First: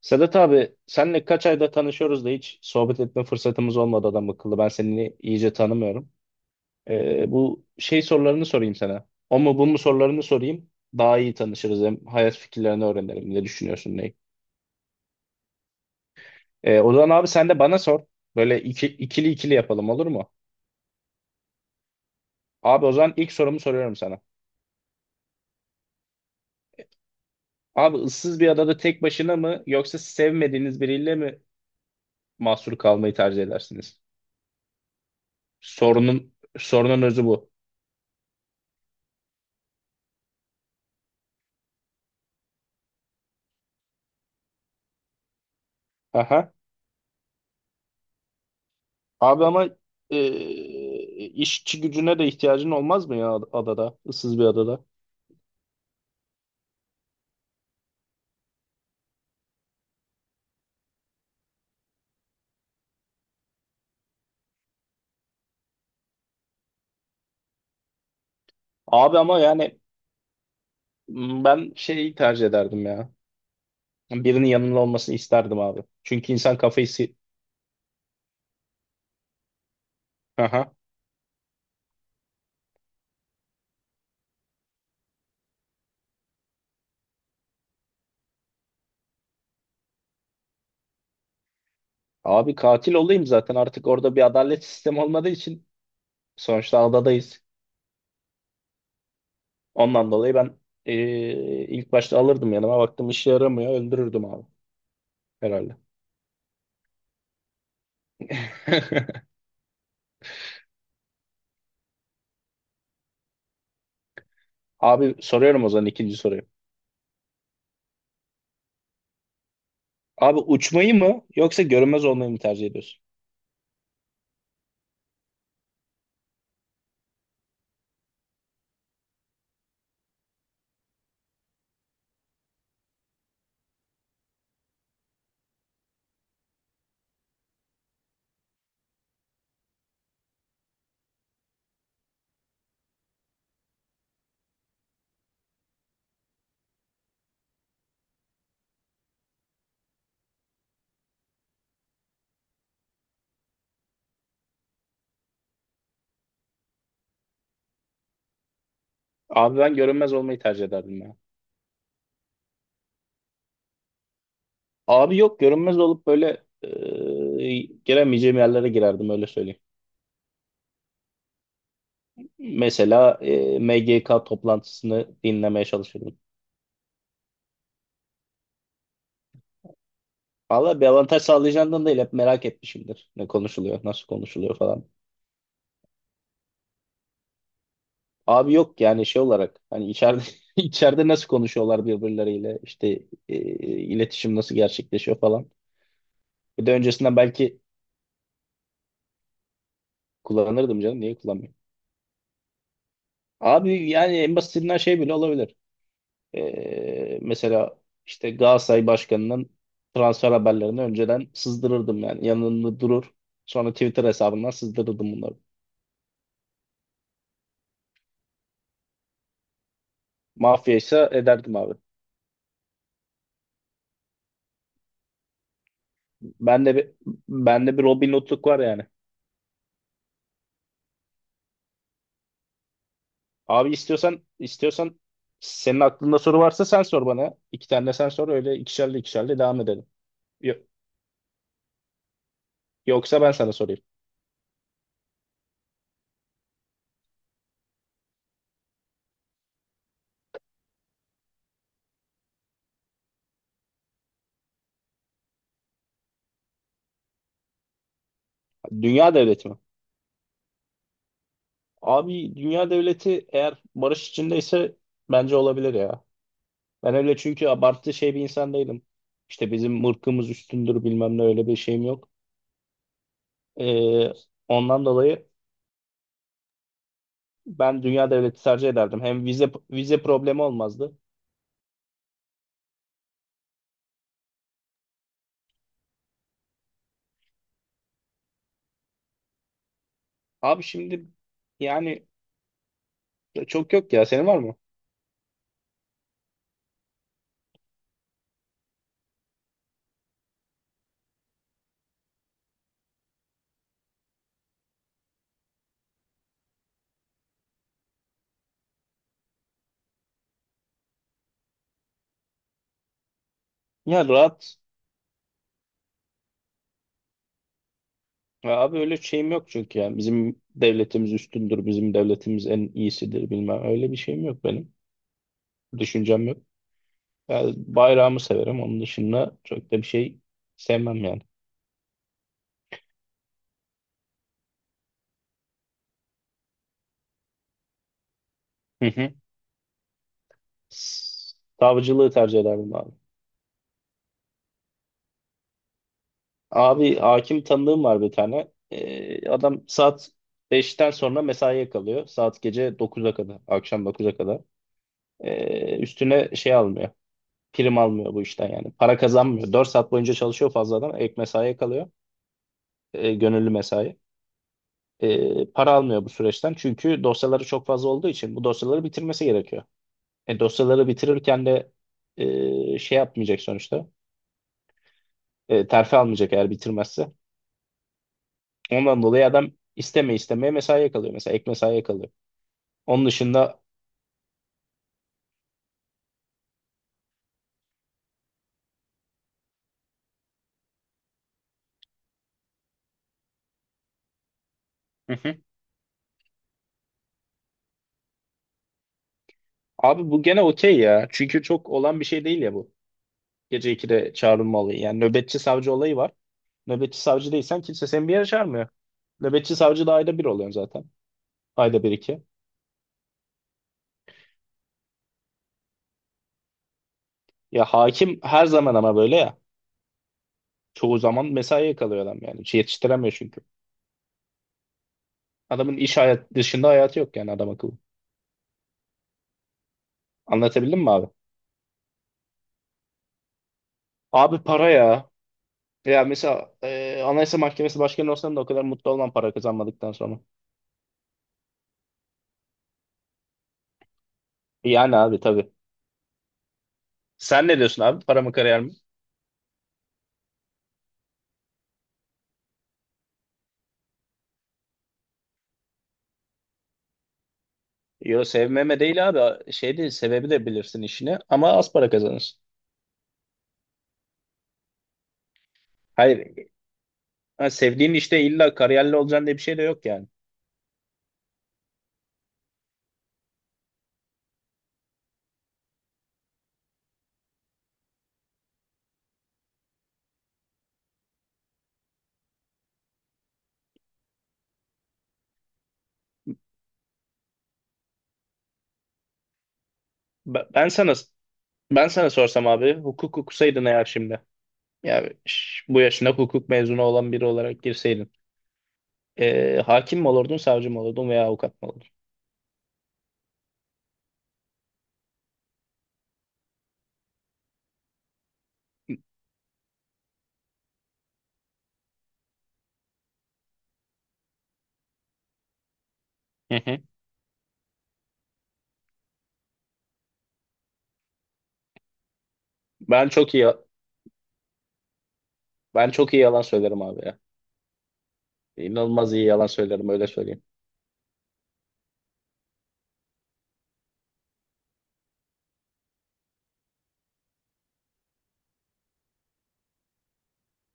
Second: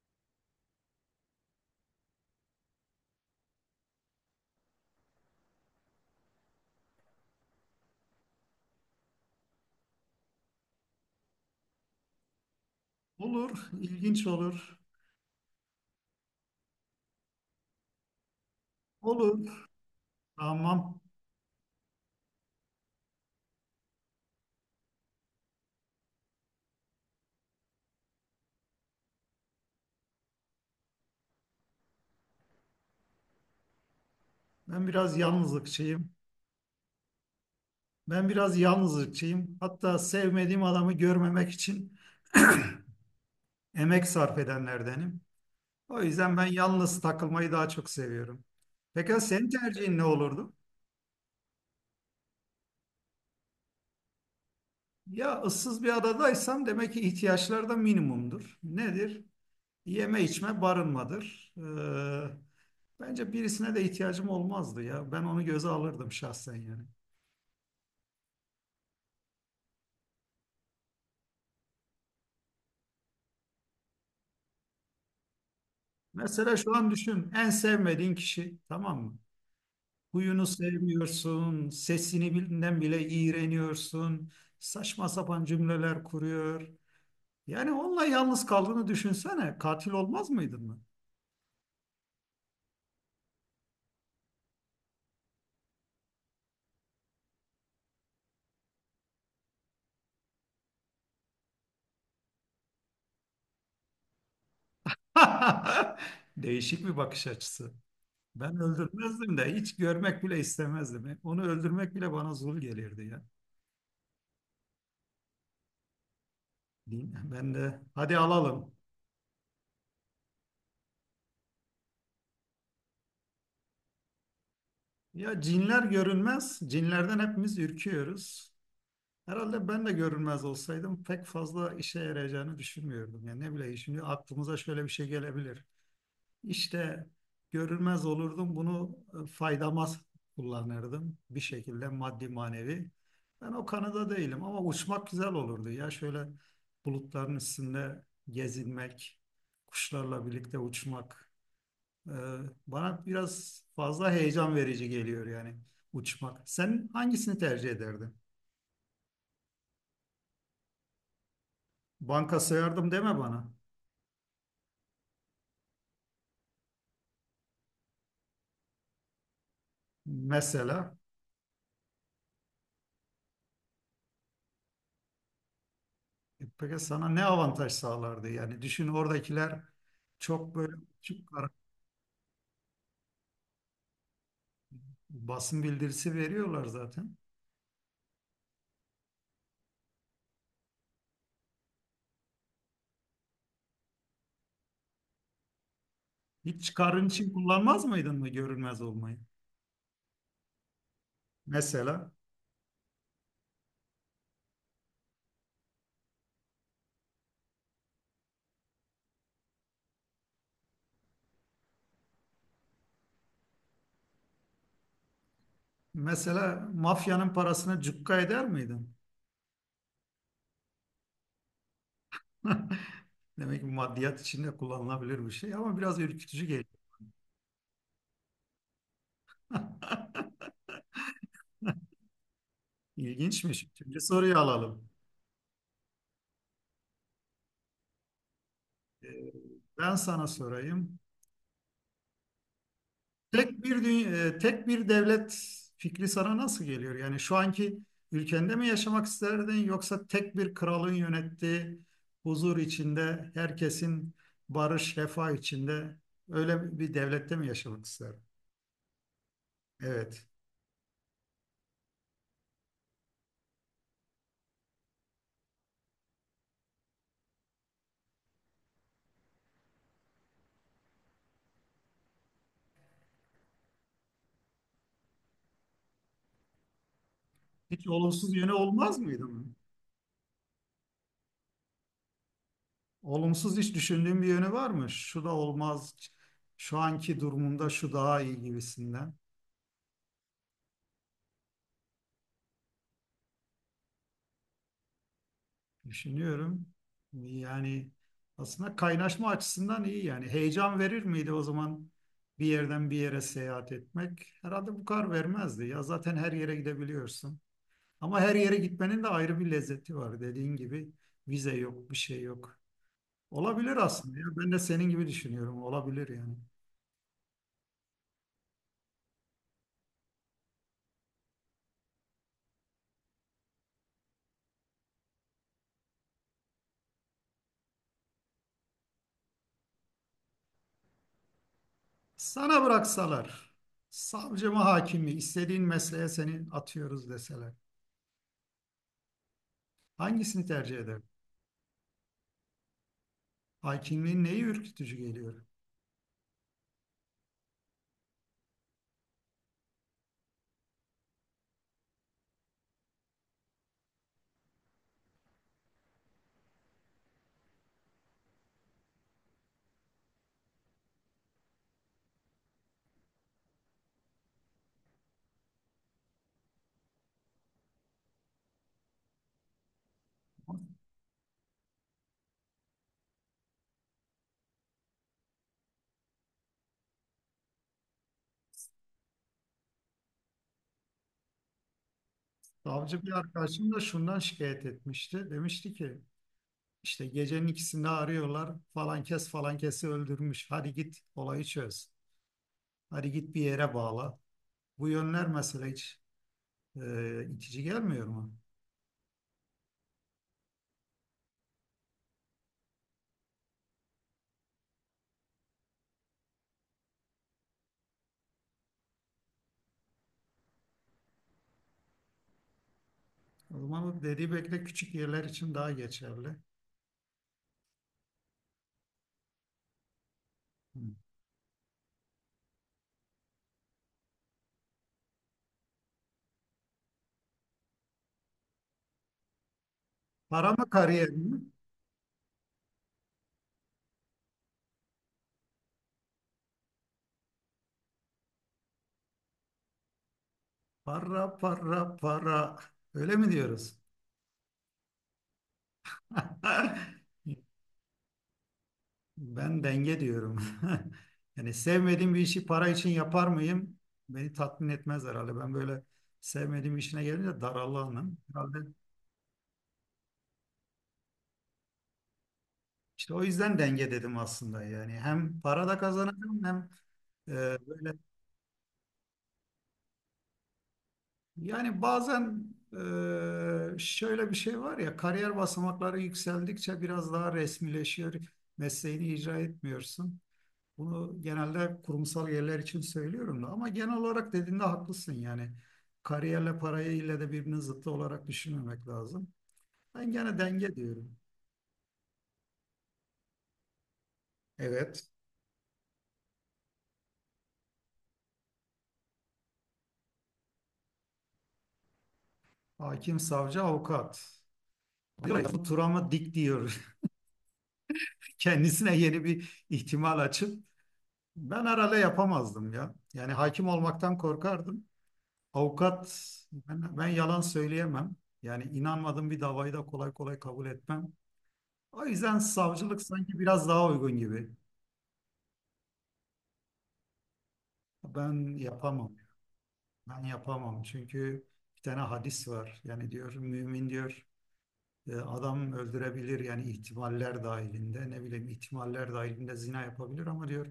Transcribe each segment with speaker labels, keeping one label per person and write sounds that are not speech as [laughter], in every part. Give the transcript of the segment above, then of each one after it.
Speaker 1: Sedat abi senle kaç ayda tanışıyoruz da hiç sohbet etme fırsatımız olmadı adam akıllı. Ben seni iyice tanımıyorum. Bu sorularını sorayım sana. O mu bu mu sorularını sorayım. Daha iyi tanışırız, hem hayat fikirlerini öğrenelim. Ne
Speaker 2: Olur,
Speaker 1: düşünüyorsun ne?
Speaker 2: ilginç olur.
Speaker 1: O zaman abi sen de bana sor. Böyle ikili
Speaker 2: Olur.
Speaker 1: ikili yapalım, olur mu?
Speaker 2: Tamam.
Speaker 1: Abi o zaman ilk sorumu soruyorum sana. Abi ıssız bir adada tek başına mı yoksa sevmediğiniz biriyle mi mahsur kalmayı tercih edersiniz?
Speaker 2: Ben biraz yalnızlıkçıyım.
Speaker 1: Sorunun Sorunun özü bu.
Speaker 2: Ben biraz yalnızlıkçıyım. Hatta sevmediğim adamı görmemek için emek sarf edenlerdenim. O yüzden ben
Speaker 1: Aha.
Speaker 2: yalnız takılmayı daha çok seviyorum. Pekala
Speaker 1: Abi
Speaker 2: senin
Speaker 1: ama
Speaker 2: tercihin ne
Speaker 1: e,
Speaker 2: olurdu?
Speaker 1: işçi gücüne de ihtiyacın olmaz mı ya adada? Issız bir adada.
Speaker 2: Ya ıssız bir adadaysam demek ki ihtiyaçlar da minimumdur. Nedir? Yeme içme barınmadır. Bence birisine de ihtiyacım olmazdı ya. Ben onu göze alırdım şahsen yani.
Speaker 1: Abi ama yani ben şeyi tercih ederdim ya. Birinin yanında olmasını isterdim abi. Çünkü
Speaker 2: Mesela
Speaker 1: insan
Speaker 2: şu
Speaker 1: kafayı...
Speaker 2: an düşün en sevmediğin kişi tamam mı? Huyunu
Speaker 1: Aha.
Speaker 2: sevmiyorsun, sesini bildiğinden bile iğreniyorsun, saçma sapan cümleler kuruyor. Yani onunla yalnız kaldığını düşünsene, katil olmaz mıydın mı?
Speaker 1: Abi katil olayım zaten, artık orada bir adalet sistemi olmadığı için. Sonuçta adadayız. Ondan dolayı ben e, ilk başta alırdım yanıma. Baktım işe yaramıyor, öldürürdüm abi. Herhalde.
Speaker 2: [laughs] Değişik bir bakış açısı. Ben
Speaker 1: [laughs]
Speaker 2: öldürmezdim de hiç görmek bile istemezdim. Onu öldürmek bile bana zul gelirdi ya.
Speaker 1: Abi soruyorum o zaman ikinci soruyu.
Speaker 2: Din- Ben de hadi alalım.
Speaker 1: Abi uçmayı mı yoksa görünmez olmayı mı tercih ediyorsun?
Speaker 2: Ya cinler görünmez, cinlerden hepimiz ürküyoruz. Herhalde ben de görünmez olsaydım pek fazla işe yarayacağını düşünmüyordum. Yani ne bileyim şimdi aklımıza şöyle bir şey gelebilir. İşte görünmez olurdum bunu faydama kullanırdım bir şekilde maddi manevi. Ben o kanıda değilim ama uçmak güzel olurdu. Ya şöyle bulutların üstünde gezinmek, kuşlarla birlikte uçmak e, bana biraz fazla heyecan verici geliyor yani uçmak. Sen hangisini tercih ederdin?
Speaker 1: Abi ben görünmez olmayı tercih ederdim ya.
Speaker 2: Banka sığardım deme bana.
Speaker 1: Abi yok, görünmez olup böyle giremeyeceğim yerlere girerdim, öyle söyleyeyim.
Speaker 2: Mesela
Speaker 1: Mesela MGK toplantısını dinlemeye çalışırdım.
Speaker 2: peki sana ne avantaj sağlardı? Yani düşün oradakiler çok böyle
Speaker 1: Valla bir avantaj
Speaker 2: açık ara-
Speaker 1: sağlayacağından değil, hep merak etmişimdir. Ne konuşuluyor, nasıl konuşuluyor falan.
Speaker 2: basın bildirisi veriyorlar zaten.
Speaker 1: Abi yok, yani şey olarak hani içeride [laughs] içeride nasıl konuşuyorlar birbirleriyle, işte e, iletişim nasıl gerçekleşiyor falan.
Speaker 2: Hiç
Speaker 1: Bir de
Speaker 2: çıkarın
Speaker 1: öncesinden
Speaker 2: için
Speaker 1: belki
Speaker 2: kullanmaz mıydın mı görünmez olmayı?
Speaker 1: kullanırdım canım, niye kullanmayayım.
Speaker 2: Mesela
Speaker 1: Abi yani en basitinden şey bile olabilir. Mesela işte Galatasaray Başkanı'nın transfer haberlerini önceden sızdırırdım yani. Yanında durur. Sonra Twitter hesabından sızdırırdım bunları.
Speaker 2: mesela mafyanın parasını cukka eder miydin?
Speaker 1: Mafya ise ederdim abi.
Speaker 2: [laughs] Demek ki maddiyat içinde kullanılabilir bir şey ama biraz ürkütücü
Speaker 1: Ben de
Speaker 2: geliyor.
Speaker 1: bir, Ben de bir Robin Hood'luk var yani.
Speaker 2: [laughs] İlginçmiş.
Speaker 1: Abi
Speaker 2: Şimdi soruyu alalım.
Speaker 1: istiyorsan senin aklında soru varsa, sen sor bana. İki tane de sen sor, öyle ikişerli
Speaker 2: Ee,
Speaker 1: ikişerli devam edelim.
Speaker 2: Ben sana
Speaker 1: Yo-
Speaker 2: sorayım.
Speaker 1: Yoksa ben sana
Speaker 2: Tek
Speaker 1: sorayım.
Speaker 2: bir dünya, tek bir devlet fikri sana nasıl geliyor? Yani şu anki ülkende mi yaşamak isterdin yoksa tek bir kralın yönettiği huzur içinde herkesin barış, refah içinde öyle bir devlette mi yaşamak isterdin?
Speaker 1: Dünya devleti mi?
Speaker 2: Evet.
Speaker 1: Abi dünya devleti eğer barış içindeyse bence olabilir ya. Ben öyle, çünkü abartı şey bir insan değilim. İşte bizim ırkımız üstündür bilmem ne, öyle bir şeyim yok. Ee, Ondan dolayı ben
Speaker 2: Hiç
Speaker 1: dünya
Speaker 2: olumsuz
Speaker 1: devleti
Speaker 2: yönü
Speaker 1: tercih
Speaker 2: olmaz
Speaker 1: ederdim. Hem
Speaker 2: mıydı
Speaker 1: vize
Speaker 2: mı?
Speaker 1: problemi olmazdı.
Speaker 2: Olumsuz hiç düşündüğün bir yönü var mı? Şu da olmaz. Şu anki durumunda şu daha iyi gibisinden.
Speaker 1: Abi şimdi yani çok yok ya, senin var mı?
Speaker 2: Düşünüyorum. Yani aslında kaynaşma açısından iyi yani. Heyecan verir miydi o zaman bir yerden bir yere seyahat etmek? Herhalde bu kadar vermezdi. Ya zaten her yere gidebiliyorsun. Ama her yere gitmenin de ayrı bir lezzeti var. Dediğin gibi vize yok, bir şey yok. Olabilir
Speaker 1: Ya
Speaker 2: aslında ya. Ben
Speaker 1: rahat.
Speaker 2: de senin gibi düşünüyorum. Olabilir yani.
Speaker 1: Ya abi öyle şeyim yok çünkü ya. Bizim devletimiz üstündür, bizim devletimiz en iyisidir bilmem. Öyle bir şeyim yok benim. Düşüncem yok. Ya bayrağımı severim. Onun dışında çok da bir şey sevmem yani.
Speaker 2: Sana bıraksalar, savcı mı hakim mi, istediğin mesleğe seni atıyoruz deseler.
Speaker 1: Hı hı.
Speaker 2: Hangisini tercih eder
Speaker 1: Savcılığı tercih ederdim abi.
Speaker 2: Hakimliğin neyi ürkütücü geliyor?
Speaker 1: Abi hakim tanıdığım var bir tane. Adam saat 5'ten sonra mesaiye kalıyor. Saat gece 9'a kadar. Akşam 9'a kadar. Üstüne şey almıyor. Prim almıyor bu işten yani. Para kazanmıyor. 4 saat boyunca çalışıyor fazladan. Ek mesaiye kalıyor. Gönüllü mesai. Para almıyor bu süreçten. Çünkü dosyaları çok fazla olduğu için bu dosyaları bitirmesi gerekiyor. Dosyaları bitirirken de yapmayacak sonuçta. Terfi almayacak eğer bitirmezse. Ondan dolayı adam isteme istemeye mesaiye kalıyor. Mesela ek mesaiye kalıyor. Onun
Speaker 2: Savcı bir
Speaker 1: dışında
Speaker 2: arkadaşım da şundan şikayet etmişti. Demişti ki işte gecenin ikisinde arıyorlar falan kes falan kesi öldürmüş. Hadi git olayı çöz. Hadi git bir yere bağla. Bu
Speaker 1: hı
Speaker 2: yönler
Speaker 1: hı.
Speaker 2: mesela hiç itici gelmiyor mu?
Speaker 1: Abi bu gene okey ya. Çünkü çok olan bir şey değil ya bu. Gece 2'de çağrılma olayı. Yani nöbetçi savcı olayı var. Nöbetçi savcı değilsen kimse seni bir yere çağırmıyor. Nöbetçi savcı da ayda bir oluyorsun zaten. Ayda bir iki.
Speaker 2: O zaman o dediği belki de küçük yerler için daha geçerli.
Speaker 1: Ya hakim her zaman ama böyle ya.
Speaker 2: Hı.
Speaker 1: Çoğu zaman mesaiye kalıyor adam yani. Hiç yetiştiremiyor çünkü. Adamın iş hayat dışında hayatı yok yani adam akıllı.
Speaker 2: Para mı
Speaker 1: Anlatabildim mi abi?
Speaker 2: kariyer mi?
Speaker 1: Abi para ya. Ya mesela Anayasa Mahkemesi başkanı olsam da o kadar mutlu olmam para kazanmadıktan sonra.
Speaker 2: Para para para. Öyle mi diyoruz?
Speaker 1: Yani abi tabii.
Speaker 2: [laughs]
Speaker 1: Sen ne
Speaker 2: İnşallah
Speaker 1: diyorsun abi? Para mı kariyer mi?
Speaker 2: Ben denge diyorum. [laughs] Yani sevmediğim bir işi para için yapar mıyım? Beni tatmin etmez herhalde. Ben böyle sevmediğim işine gelince darallanım.
Speaker 1: Yo,
Speaker 2: Herhalde
Speaker 1: sevmeme değil abi. Şey değil sebebi, de bilirsin işini ama az para kazanırsın.
Speaker 2: işte o yüzden denge dedim aslında. Yani hem para da
Speaker 1: Hayır.
Speaker 2: kazanacağım hem e,
Speaker 1: Ha, sevdiğin
Speaker 2: böyle
Speaker 1: işte illa kariyerli olacaksın diye bir şey de yok yani.
Speaker 2: yani bazen şöyle bir şey var ya kariyer basamakları yükseldikçe biraz daha resmileşiyor. Mesleğini icra etmiyorsun. Bunu genelde kurumsal yerler için söylüyorum da ama genel olarak dediğinde haklısın yani. Kariyerle parayı ile de birbirinin zıttı olarak düşünmemek lazım. Ben gene
Speaker 1: Ben, ben
Speaker 2: denge
Speaker 1: sana
Speaker 2: diyorum.
Speaker 1: ben sana sorsam abi, hukuk okusaydın eğer şimdi. Yani
Speaker 2: Evet.
Speaker 1: bu yaşına hukuk mezunu olan biri olarak girseydin. E, hakim mi olurdun, savcı mı olurdun veya avukat mı olurdun?
Speaker 2: Hakim, savcı, avukat. Diyor ya, Bu Turam'ı dik diyor. [laughs] Kendisine yeni bir ihtimal açıp ben herhalde yapamazdım ya. Yani hakim olmaktan korkardım. Avukat
Speaker 1: Hı hı.
Speaker 2: ben yalan söyleyemem. Yani inanmadığım bir davayı da kolay kolay kabul etmem. O yüzden savcılık
Speaker 1: Ben çok
Speaker 2: sanki
Speaker 1: iyi
Speaker 2: biraz daha uygun gibi.
Speaker 1: Ben çok iyi yalan söylerim abi.
Speaker 2: Ben
Speaker 1: İnanılmaz
Speaker 2: yapamam.
Speaker 1: iyi yalan söylerim, öyle
Speaker 2: Ben
Speaker 1: söyleyeyim.
Speaker 2: yapamam. Çünkü bir tane hadis var. Yani diyor mümin diyor adam öldürebilir yani ihtimaller dahilinde ne bileyim ihtimaller dahilinde zina yapabilir ama diyor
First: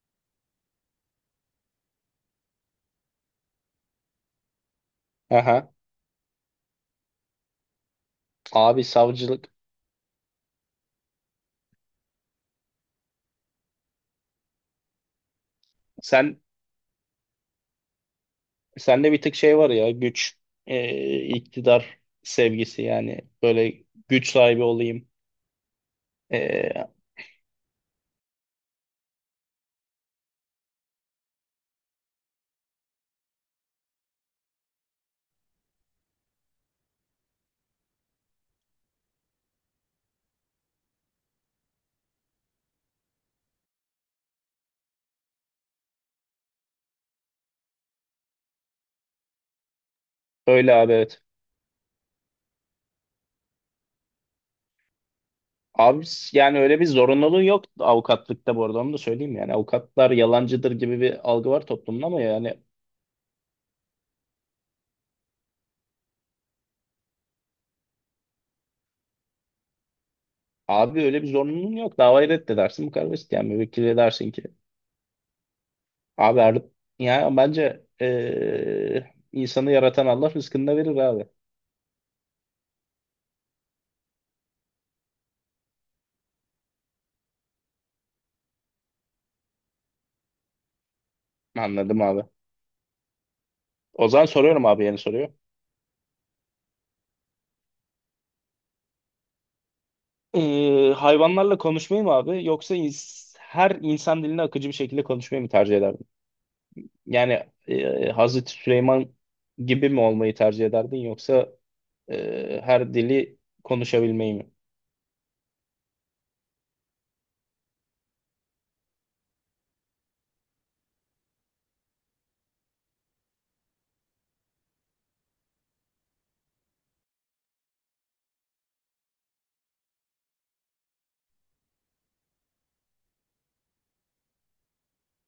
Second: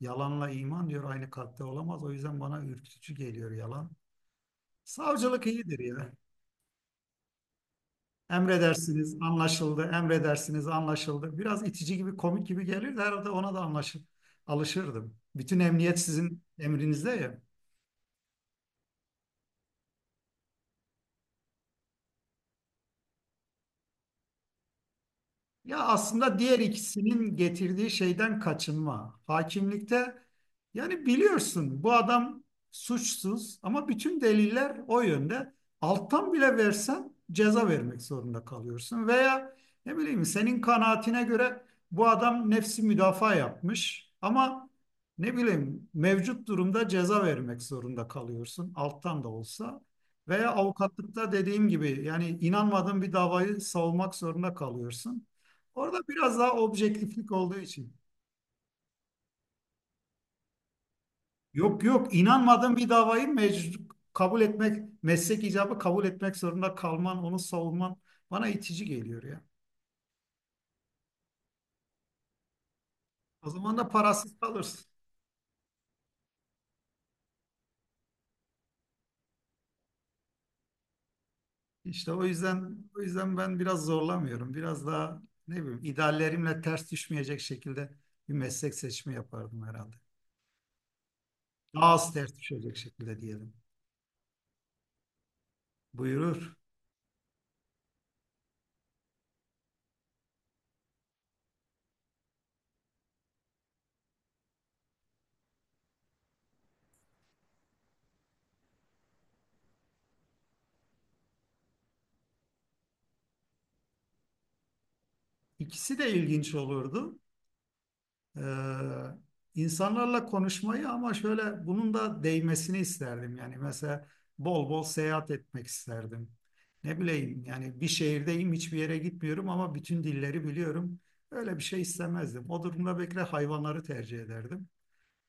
Speaker 2: yalanla iman diyor aynı kalpte olamaz. O yüzden bana ürkütücü geliyor yalan. Savcılık
Speaker 1: Aha.
Speaker 2: iyidir ya.
Speaker 1: Abi
Speaker 2: Emredersiniz
Speaker 1: savcılık,
Speaker 2: anlaşıldı. Emredersiniz anlaşıldı. Biraz itici gibi komik gibi gelir de herhalde ona da anlaşıp alışırdım. Bütün emniyet
Speaker 1: sen
Speaker 2: sizin emrinizde ya.
Speaker 1: sende bir tık şey var ya, güç iktidar sevgisi yani, böyle güç sahibi olayım.
Speaker 2: Ya aslında diğer
Speaker 1: E,
Speaker 2: ikisinin getirdiği şeyden kaçınma. Hakimlikte yani biliyorsun bu adam suçsuz ama bütün deliller o yönde. Alttan bile versen ceza vermek zorunda kalıyorsun. Veya ne bileyim senin kanaatine göre bu adam nefsi müdafaa yapmış ama ne bileyim mevcut durumda ceza vermek zorunda kalıyorsun alttan da olsa. Veya
Speaker 1: Öyle abi, evet.
Speaker 2: avukatlıkta dediğim gibi yani inanmadığın bir davayı savunmak zorunda kalıyorsun. Orada
Speaker 1: Abi
Speaker 2: biraz daha
Speaker 1: yani öyle bir
Speaker 2: objektiflik
Speaker 1: zorunluluğu
Speaker 2: olduğu
Speaker 1: yok
Speaker 2: için.
Speaker 1: avukatlıkta, bu arada onu da söyleyeyim, yani avukatlar yalancıdır gibi bir algı var
Speaker 2: Yok
Speaker 1: toplumda
Speaker 2: yok
Speaker 1: ama yani
Speaker 2: inanmadığın bir davayı mecbur kabul etmek, meslek icabı kabul etmek zorunda kalman, onu savunman bana itici geliyor ya.
Speaker 1: abi öyle bir zorunluluğun yok. Davayı reddedersin, bu kadar basit yani,
Speaker 2: O zaman da
Speaker 1: müvekkil dersin
Speaker 2: parasız
Speaker 1: ki
Speaker 2: kalırsın.
Speaker 1: abi yani bence insanı yaratan Allah rızkını da verir abi.
Speaker 2: İşte o yüzden ben biraz zorlamıyorum. Biraz daha ne bileyim ideallerimle ters düşmeyecek şekilde bir meslek seçimi yapardım herhalde. Daha
Speaker 1: Anladım
Speaker 2: az
Speaker 1: abi.
Speaker 2: ters düşecek şekilde diyelim.
Speaker 1: O zaman soruyorum abi yeni soruyor.
Speaker 2: Buyurur.
Speaker 1: Hayvanlarla konuşmayı mı abi yoksa her insan dilini akıcı bir şekilde konuşmayı mı tercih ederdin? Yani Hazreti Süleyman gibi mi olmayı tercih ederdin yoksa her dili konuşabilmeyi mi?
Speaker 2: İkisi de ilginç olurdu. Ee, insanlarla konuşmayı ama şöyle bunun da değmesini isterdim. Yani mesela bol bol seyahat etmek isterdim. Ne bileyim yani bir şehirdeyim hiçbir yere gitmiyorum ama bütün dilleri biliyorum. Öyle bir şey istemezdim. O durumda belki de hayvanları tercih ederdim.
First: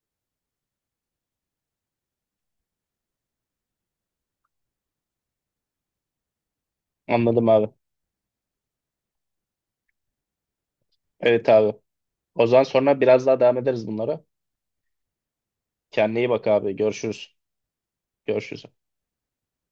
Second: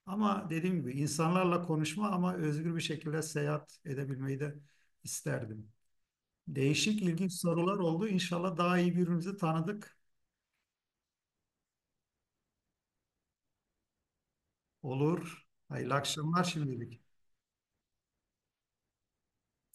Speaker 2: Ama dediğim gibi insanlarla konuşma ama özgür bir şekilde seyahat edebilmeyi de isterdim. Değişik ilginç
Speaker 1: Anladım abi.
Speaker 2: sorular oldu. İnşallah daha iyi birbirimizi tanıdık
Speaker 1: Evet abi. O zaman sonra biraz daha devam ederiz bunlara.
Speaker 2: olur. Hayırlı
Speaker 1: Kendine iyi
Speaker 2: akşamlar
Speaker 1: bak abi.
Speaker 2: şimdilik.
Speaker 1: Görüşürüz. Görüşürüz.